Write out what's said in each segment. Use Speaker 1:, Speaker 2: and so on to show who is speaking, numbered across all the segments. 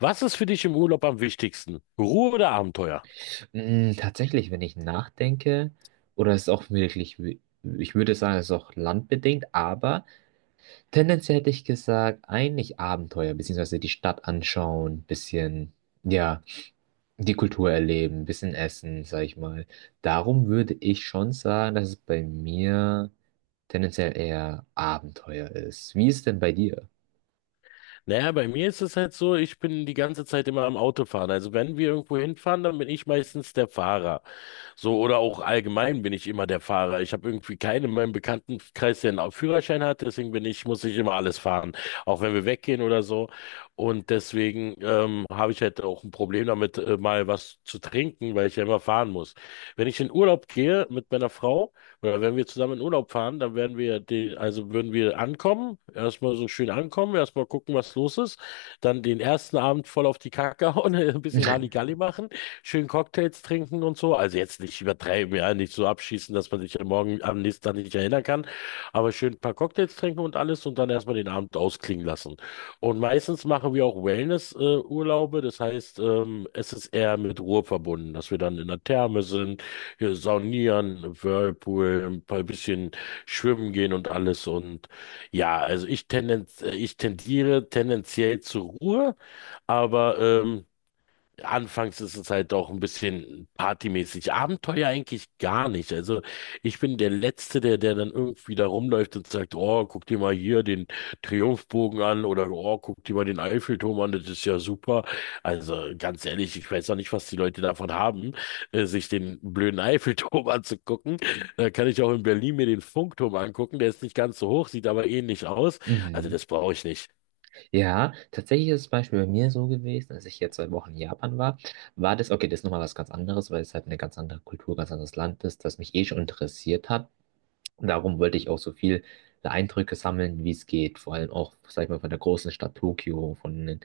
Speaker 1: Was ist für dich im Urlaub am wichtigsten? Ruhe oder Abenteuer?
Speaker 2: Tatsächlich, wenn ich nachdenke, oder es ist auch wirklich, ich würde sagen, es ist auch landbedingt, aber tendenziell hätte ich gesagt, eigentlich Abenteuer, beziehungsweise die Stadt anschauen, bisschen, ja, die Kultur erleben, bisschen essen, sag ich mal. Darum würde ich schon sagen, dass es bei mir tendenziell eher Abenteuer ist. Wie ist denn bei dir?
Speaker 1: Naja, bei mir ist es halt so, ich bin die ganze Zeit immer am Autofahren. Also wenn wir irgendwo hinfahren, dann bin ich meistens der Fahrer. So, oder auch allgemein bin ich immer der Fahrer. Ich habe irgendwie keinen in meinem Bekanntenkreis, der einen Führerschein hat, deswegen muss ich immer alles fahren, auch wenn wir weggehen oder so. Und deswegen habe ich halt auch ein Problem damit, mal was zu trinken, weil ich ja immer fahren muss. Wenn ich in Urlaub gehe mit meiner Frau oder wenn wir zusammen in Urlaub fahren, dann also würden wir ankommen, erstmal so schön ankommen, erstmal gucken, was los ist, dann den ersten Abend voll auf die Kacke hauen, ein bisschen Halligalli machen, schön Cocktails trinken und so. Also jetzt nicht übertreiben, ja, nicht so abschießen, dass man sich am nächsten Tag nicht erinnern kann, aber schön ein paar Cocktails trinken und alles und dann erstmal den Abend ausklingen lassen. Und meistens machen wir auch Wellness-Urlaube, das heißt, es ist eher mit Ruhe verbunden, dass wir dann in der Therme sind, hier saunieren, Whirlpool, ein paar bisschen schwimmen gehen und alles und ja, ich tendiere tendenziell zur Ruhe, aber anfangs ist es halt auch ein bisschen partymäßig. Abenteuer eigentlich gar nicht. Also ich bin der Letzte, der dann irgendwie da rumläuft und sagt, oh, guck dir mal hier den Triumphbogen an oder oh, guck dir mal den Eiffelturm an, das ist ja super. Also ganz ehrlich, ich weiß auch nicht, was die Leute davon haben, sich den blöden Eiffelturm anzugucken. Da kann ich auch in Berlin mir den Funkturm angucken. Der ist nicht ganz so hoch, sieht aber ähnlich aus. Also
Speaker 2: Mhm.
Speaker 1: das brauche ich nicht.
Speaker 2: Ja, tatsächlich ist es Beispiel bei mir so gewesen, als ich jetzt 2 Wochen in Japan war, war das, okay, das ist nochmal was ganz anderes, weil es halt eine ganz andere Kultur, ganz anderes Land ist, das mich eh schon interessiert hat. Und darum wollte ich auch so viele Eindrücke sammeln, wie es geht. Vor allem auch, sag ich mal, von der großen Stadt Tokio, von der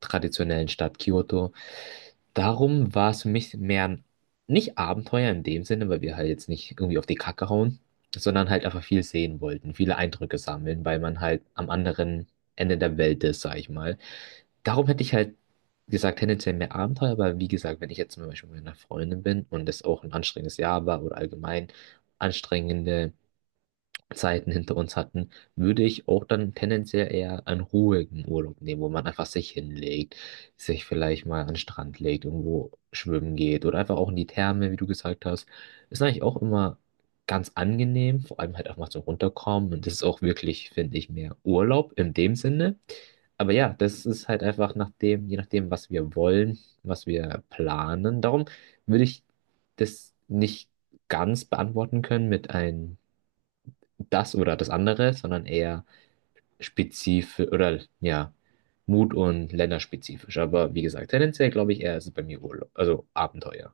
Speaker 2: traditionellen Stadt Kyoto. Darum war es für mich mehr ein, nicht Abenteuer in dem Sinne, weil wir halt jetzt nicht irgendwie auf die Kacke hauen, sondern halt einfach viel sehen wollten, viele Eindrücke sammeln, weil man halt am anderen Ende der Welt ist, sag ich mal. Darum hätte ich halt gesagt, tendenziell mehr Abenteuer, aber wie gesagt, wenn ich jetzt zum Beispiel mit einer Freundin bin und es auch ein anstrengendes Jahr war oder allgemein anstrengende Zeiten hinter uns hatten, würde ich auch dann tendenziell eher einen ruhigen Urlaub nehmen, wo man einfach sich hinlegt, sich vielleicht mal an den Strand legt, irgendwo schwimmen geht oder einfach auch in die Therme, wie du gesagt hast. Ist eigentlich auch immer ganz angenehm, vor allem halt auch mal so runterkommen und das ist auch wirklich, finde ich, mehr Urlaub in dem Sinne. Aber ja, das ist halt einfach nach dem, je nachdem, was wir wollen, was wir planen. Darum würde ich das nicht ganz beantworten können mit einem das oder das andere, sondern eher spezifisch oder ja, Mut und länderspezifisch. Aber wie gesagt, tendenziell glaube ich eher ist es bei mir Urlaub, also Abenteuer.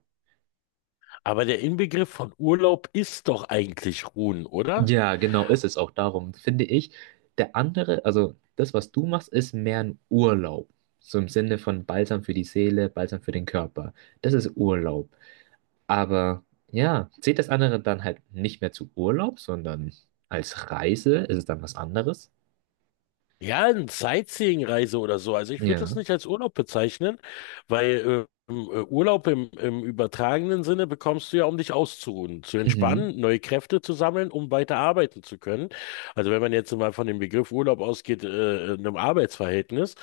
Speaker 1: Aber der Inbegriff von Urlaub ist doch eigentlich Ruhen, oder?
Speaker 2: Ja, genau ist es auch darum, finde ich. Der andere, also das, was du machst, ist mehr ein Urlaub. So im Sinne von Balsam für die Seele, Balsam für den Körper. Das ist Urlaub. Aber ja, zählt das andere dann halt nicht mehr zu Urlaub, sondern als Reise ist es dann was anderes?
Speaker 1: Ja, eine Sightseeing-Reise oder so. Also ich würde das
Speaker 2: Ja.
Speaker 1: nicht als Urlaub bezeichnen, weil Urlaub im übertragenen Sinne bekommst du ja, um dich auszuruhen, zu
Speaker 2: Mhm.
Speaker 1: entspannen, neue Kräfte zu sammeln, um weiter arbeiten zu können. Also wenn man jetzt mal von dem Begriff Urlaub ausgeht, in einem Arbeitsverhältnis.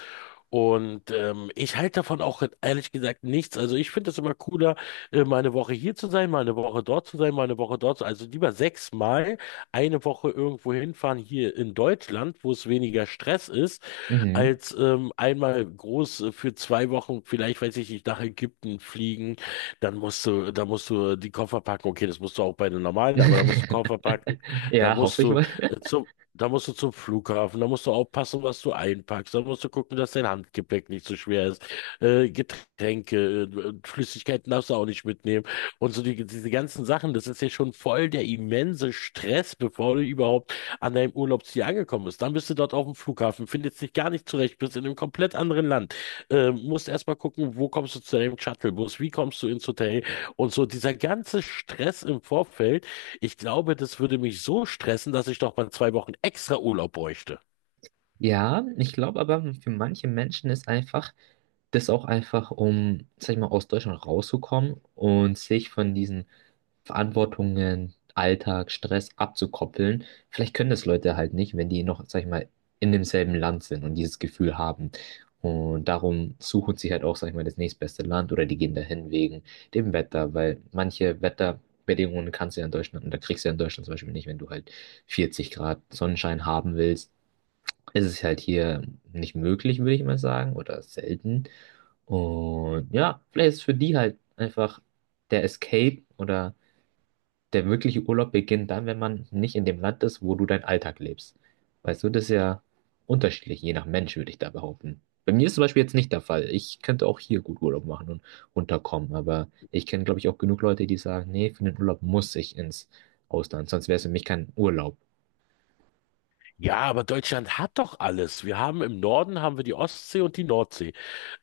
Speaker 1: Und ich halte davon auch ehrlich gesagt nichts. Also ich finde es immer cooler, mal eine Woche hier zu sein, mal eine Woche dort zu sein, mal eine Woche dort zu sein. Also lieber sechsmal eine Woche irgendwo hinfahren hier in Deutschland, wo es weniger Stress ist,
Speaker 2: Mhm.
Speaker 1: als einmal groß für zwei Wochen, vielleicht weiß ich nicht, nach Ägypten fliegen. Dann da musst du die Koffer packen. Okay, das musst du auch bei den normalen, aber da musst du Koffer packen. Da
Speaker 2: Ja,
Speaker 1: musst
Speaker 2: hoffe ich
Speaker 1: du
Speaker 2: mal.
Speaker 1: äh, zum Da musst du zum Flughafen, da musst du aufpassen, was du einpackst, da musst du gucken, dass dein Handgepäck nicht so schwer ist. Getränke, Flüssigkeiten darfst du auch nicht mitnehmen. Und so diese ganzen Sachen, das ist ja schon voll der immense Stress, bevor du überhaupt an deinem Urlaubsziel angekommen bist. Dann bist du dort auf dem Flughafen, findest dich gar nicht zurecht, bist in einem komplett anderen Land. Musst erstmal gucken, wo kommst du zu deinem Shuttlebus, wie kommst du ins Hotel und so. Dieser ganze Stress im Vorfeld, ich glaube, das würde mich so stressen, dass ich doch mal zwei Wochen extra Urlaub bräuchte.
Speaker 2: Ja, ich glaube aber, für manche Menschen ist einfach das auch einfach, um, sag ich mal, aus Deutschland rauszukommen und sich von diesen Verantwortungen, Alltag, Stress abzukoppeln. Vielleicht können das Leute halt nicht, wenn die noch, sag ich mal, in demselben Land sind und dieses Gefühl haben. Und darum suchen sie halt auch, sag ich mal, das nächstbeste Land oder die gehen dahin wegen dem Wetter, weil manche Wetterbedingungen kannst du ja in Deutschland, und da kriegst du ja in Deutschland zum Beispiel nicht, wenn du halt 40 Grad Sonnenschein haben willst ist es halt hier nicht möglich, würde ich mal sagen, oder selten. Und ja, vielleicht ist für die halt einfach der Escape oder der wirkliche Urlaub beginnt dann, wenn man nicht in dem Land ist, wo du deinen Alltag lebst. Weißt du, das ist ja unterschiedlich, je nach Mensch, würde ich da behaupten. Bei mir ist zum Beispiel jetzt nicht der Fall. Ich könnte auch hier gut Urlaub machen und runterkommen, aber ich kenne, glaube ich, auch genug Leute, die sagen, nee, für den Urlaub muss ich ins Ausland, sonst wäre es für mich kein Urlaub.
Speaker 1: Ja, aber Deutschland hat doch alles. Wir haben im Norden haben wir die Ostsee und die Nordsee.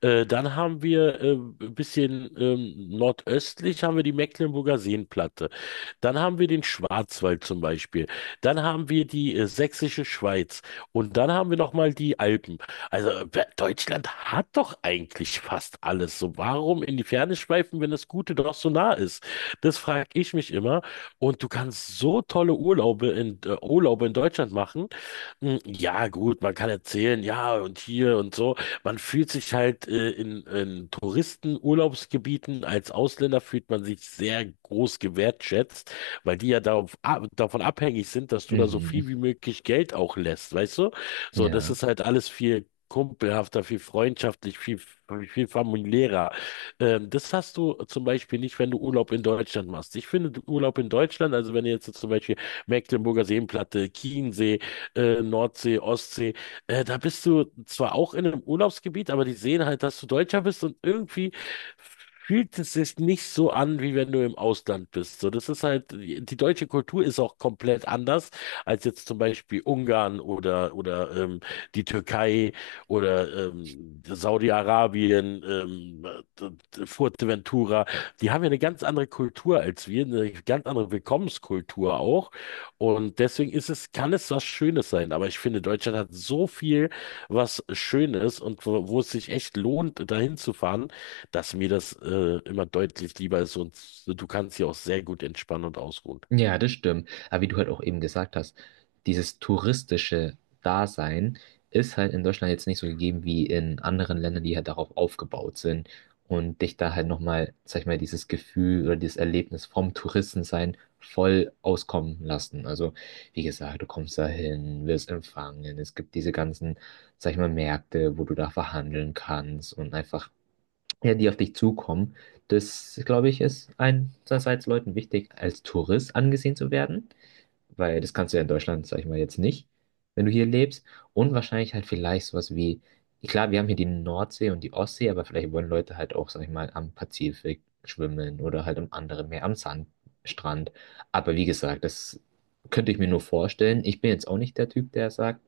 Speaker 1: Dann haben wir ein bisschen nordöstlich haben wir die Mecklenburger Seenplatte. Dann haben wir den Schwarzwald zum Beispiel. Dann haben wir die Sächsische Schweiz. Und dann haben wir noch mal die Alpen. Also Deutschland hat doch eigentlich fast alles. So, warum in die Ferne schweifen, wenn das Gute doch so nah ist? Das frage ich mich immer. Und du kannst so tolle Urlaube in Deutschland machen. Hm, ja, gut, man kann erzählen, ja, und hier und so. Man fühlt sich halt in Touristenurlaubsgebieten als Ausländer fühlt man sich sehr groß gewertschätzt, weil die ja davon abhängig sind, dass du da so viel wie
Speaker 2: Mhm.
Speaker 1: möglich Geld auch lässt, weißt du? So, das
Speaker 2: Ja.
Speaker 1: ist halt alles viel kumpelhafter, viel freundschaftlich, viel familiärer. Das hast du zum Beispiel nicht, wenn du Urlaub in Deutschland machst. Ich finde Urlaub in Deutschland, also wenn du jetzt zum Beispiel Mecklenburger Seenplatte, Chiemsee, Nordsee, Ostsee. Da bist du zwar auch in einem Urlaubsgebiet, aber die sehen halt, dass du Deutscher bist und irgendwie fühlt es sich nicht so an, wie wenn du im Ausland bist. So, das ist halt, die deutsche Kultur ist auch komplett anders als jetzt zum Beispiel Ungarn oder die Türkei oder Saudi-Arabien, d- Fuerteventura. Die haben ja eine ganz andere Kultur als wir, eine ganz andere Willkommenskultur auch. Und deswegen ist es, kann es was Schönes sein. Aber ich finde, Deutschland hat so viel, was Schönes und wo es sich echt lohnt, dahin zu fahren, dass mir das immer deutlich lieber ist. Und du kannst hier auch sehr gut entspannen und ausruhen.
Speaker 2: Ja, das stimmt. Aber wie du halt auch eben gesagt hast, dieses touristische Dasein ist halt in Deutschland jetzt nicht so gegeben wie in anderen Ländern, die halt darauf aufgebaut sind und dich da halt nochmal, sag ich mal, dieses Gefühl oder dieses Erlebnis vom Touristensein voll auskommen lassen. Also, wie gesagt, du kommst da hin, wirst empfangen, es gibt diese ganzen, sag ich mal, Märkte, wo du da verhandeln kannst und einfach ja, die auf dich zukommen. Das, glaube ich, ist einerseits Leuten wichtig, als Tourist angesehen zu werden, weil das kannst du ja in Deutschland, sag ich mal, jetzt nicht, wenn du hier lebst. Und wahrscheinlich halt vielleicht sowas wie, klar, wir haben hier die Nordsee und die Ostsee, aber vielleicht wollen Leute halt auch, sag ich mal, am Pazifik schwimmen oder halt am anderen Meer, am Sandstrand. Aber wie gesagt, das könnte ich mir nur vorstellen. Ich bin jetzt auch nicht der Typ, der sagt,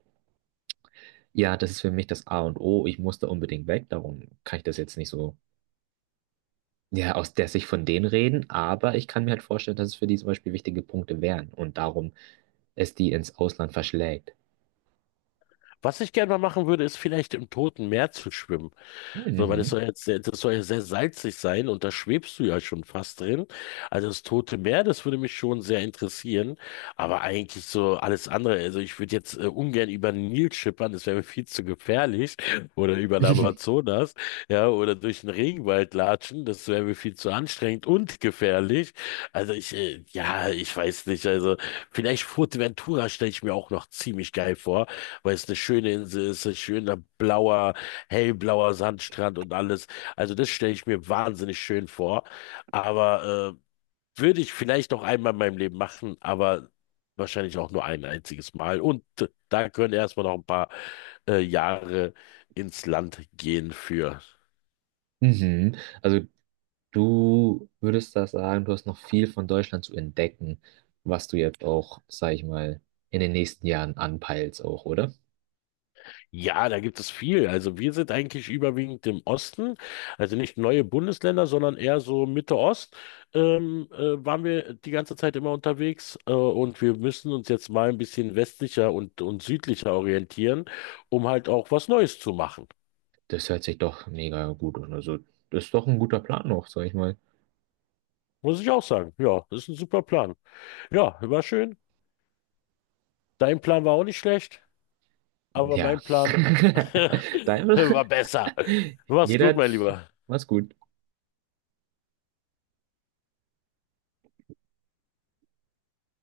Speaker 2: ja, das ist für mich das A und O, ich muss da unbedingt weg, darum kann ich das jetzt nicht so ja, aus der Sicht von denen reden, aber ich kann mir halt vorstellen, dass es für die zum Beispiel wichtige Punkte wären und darum es die ins Ausland verschlägt.
Speaker 1: Was ich gerne mal machen würde, ist vielleicht im Toten Meer zu schwimmen. So, weil
Speaker 2: Hm.
Speaker 1: das soll ja sehr salzig sein und da schwebst du ja schon fast drin. Also das Tote Meer, das würde mich schon sehr interessieren. Aber eigentlich so alles andere. Also ich würde jetzt ungern über den Nil schippern, das wäre mir viel zu gefährlich. Oder über den
Speaker 2: Mhm.
Speaker 1: Amazonas, ja, oder durch den Regenwald latschen, das wäre mir viel zu anstrengend und gefährlich. Ja, ich weiß nicht. Also vielleicht Fuerteventura stelle ich mir auch noch ziemlich geil vor, weil es eine schöne Insel ist, ein schöner blauer hellblauer Sandstrand und alles. Also das stelle ich mir wahnsinnig schön vor. Aber würde ich vielleicht noch einmal in meinem Leben machen, aber wahrscheinlich auch nur ein einziges Mal. Und da können erstmal noch ein paar Jahre ins Land gehen für.
Speaker 2: Mhm. Also du würdest da sagen, du hast noch viel von Deutschland zu entdecken, was du jetzt auch, sag ich mal, in den nächsten Jahren anpeilst auch, oder?
Speaker 1: Ja, da gibt es viel. Also wir sind eigentlich überwiegend im Osten, also nicht neue Bundesländer, sondern eher so Mitte Ost. Waren wir die ganze Zeit immer unterwegs und wir müssen uns jetzt mal ein bisschen westlicher und südlicher orientieren, um halt auch was Neues zu machen.
Speaker 2: Das hört sich doch mega gut an. Also das ist doch ein guter Plan noch, sag ich mal.
Speaker 1: Muss ich auch sagen. Ja, das ist ein super Plan. Ja, war schön. Dein Plan war auch nicht schlecht, aber
Speaker 2: Ja.
Speaker 1: mein Plan
Speaker 2: Daimler,
Speaker 1: war besser. Mach's gut,
Speaker 2: jeder,
Speaker 1: mein Lieber.
Speaker 2: mach's gut.